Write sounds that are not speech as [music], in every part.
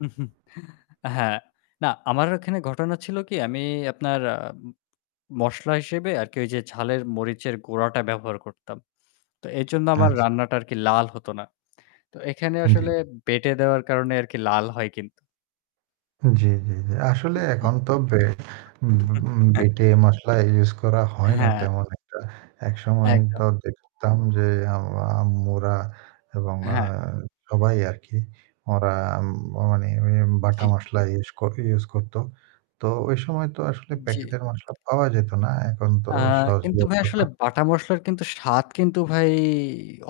[chuckles] হ্যাঁ, না আমার এখানে ঘটনা ছিল কি আমি আপনার আ মসলা হিসেবে আরকি ঐ যে ঝালের মরিচের গুড়াটা ব্যবহার করতাম। তো এইজন্য আমার আচ্ছা। রান্নাটা আরকি লাল হতো না। তো এখানে উম জ্বী। আসলে বেঁটে দেওয়ার কারণে আরকি লাল হয় কিন্তু। আ জ্বি, জ্বি, জ্বি। আসলে উম জ্বী। এখন তো বে [unintelligible] উম হ্যাঁ। বেটে মসলা ইউস করা হয় না হ্যাঁ। তেমন একটা। একসময় একদম। তো দেখতাম যে আম আম্মুরা এবং আ আ হ্যাঁ। সবাই আরকি ওরা ্মাম নে বাটা জ্বী। মসলা ইউস কর ইউস করত। তো ঐ সময় তো আসলে উম জ্বী। প্যাকেটের মসলা পাওয়া যেত না। এখন তো আ কিন্তু ভাই আসলে সহজলভ্যতা বাটা মসলার কিন্তু স্বাদ কিন্তু ভাই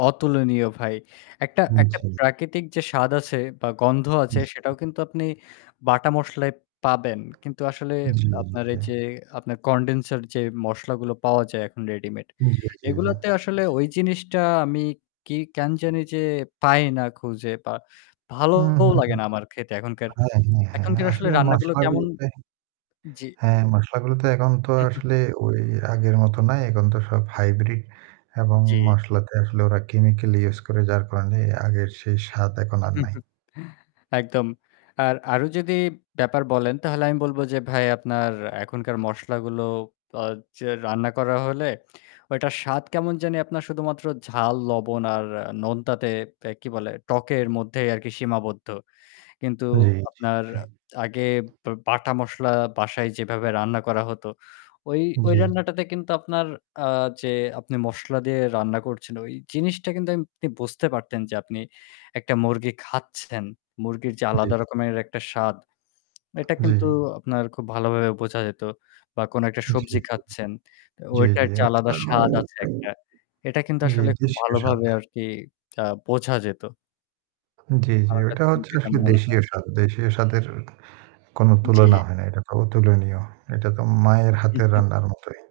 অতুলনীয় ভাই। একটা উম একটা জি। প্রাকৃতিক যে স্বাদ আছে বা গন্ধ আছে জি, সেটাও কিন্তু আপনি বাটা মসলায় পাবেন। কিন্তু আসলে জী, জী, আপনার এই যে জী। আপনার কনডেন্সার যে মসলাগুলো পাওয়া যায় এখন রেডিমেড। উম জ্বী, জ্বী, জ্বী। এগুলোতে আসলে ওই জিনিসটা আমি কি কেন জানি যে পাই না খুঁজে বা হুম, ভালোও হুম, লাগে হুম। না আমার খেতে এখনকার হ্যাঁ, হ্যাঁ, হ্যাঁ এখনকার আসলে আসলে রান্নাগুলো মশলা কেমন গুলোতে জ্বী। হ্যাঁ, মশলাগুলো তো এখন তো [chuckles] আসলে ওই আগের মতো না। এখন তো সব হাইব্রিড এবং জি। মশলাতে আসলে ওরা কেমিক্যাল ইউস করে। যার কারণে আগের সেই স্বাদ এখন আর নাই। [chuckles] একদম। আর আরো যদি ব্যাপার বলেন তাহলে আমি বলব যে ভাই আপনার এখনকার মসলাগুলো আ যে রান্না করা হলে ওইটার স্বাদ কেমন জানি আপনার শুধুমাত্র ঝাল, লবণ আর নোনতাতে কি বলে টকের মধ্যেই আরকি সীমাবদ্ধ। কিন্তু জ্বী, জ্বী, আপনার জ্বী। আগে বা বাটা মসলা বাসায় যেভাবে রান্না করা হতো, ওই ওই জ্বী। রান্নাটাতে কিন্তু আপনার আ যে আপনি মসলা দিয়ে রান্না করছেন ওই জিনিসটা কিন্তু আপনি বুঝতে পারতেন যে আপনি একটা মুরগি খাচ্ছেন। মুরগির যে জ্বী। আলাদা রকমের একটা স্বাদ এটা জী। কিন্তু আপনার খুব ভালোভাবে বোঝা যেত। বা কোন একটা জি, সবজি জি। খাচ্ছেন। এ জ্বী, ওটার জ্বী। যে আচ্ছা আলাদা স্বাদ আছে একটা। [unintelligible] এটা কিন্তু জি, আসলে খুব দেশীয় স্বাদ। ভালোভাবে আরকি আ বোঝা যেত। জ্বী, জ্বী। আমার ওইটা কাছে কিন্তু হচ্ছে এটা আসলে মনে হয়। দেশীয় স্বাদ। দেশীয় স্বাদের কোন জি। তুলনা হয় না। এটা তো অতুলনীয়। এটা তো মায়ের হাতের [chuckles] রান্নার মতই।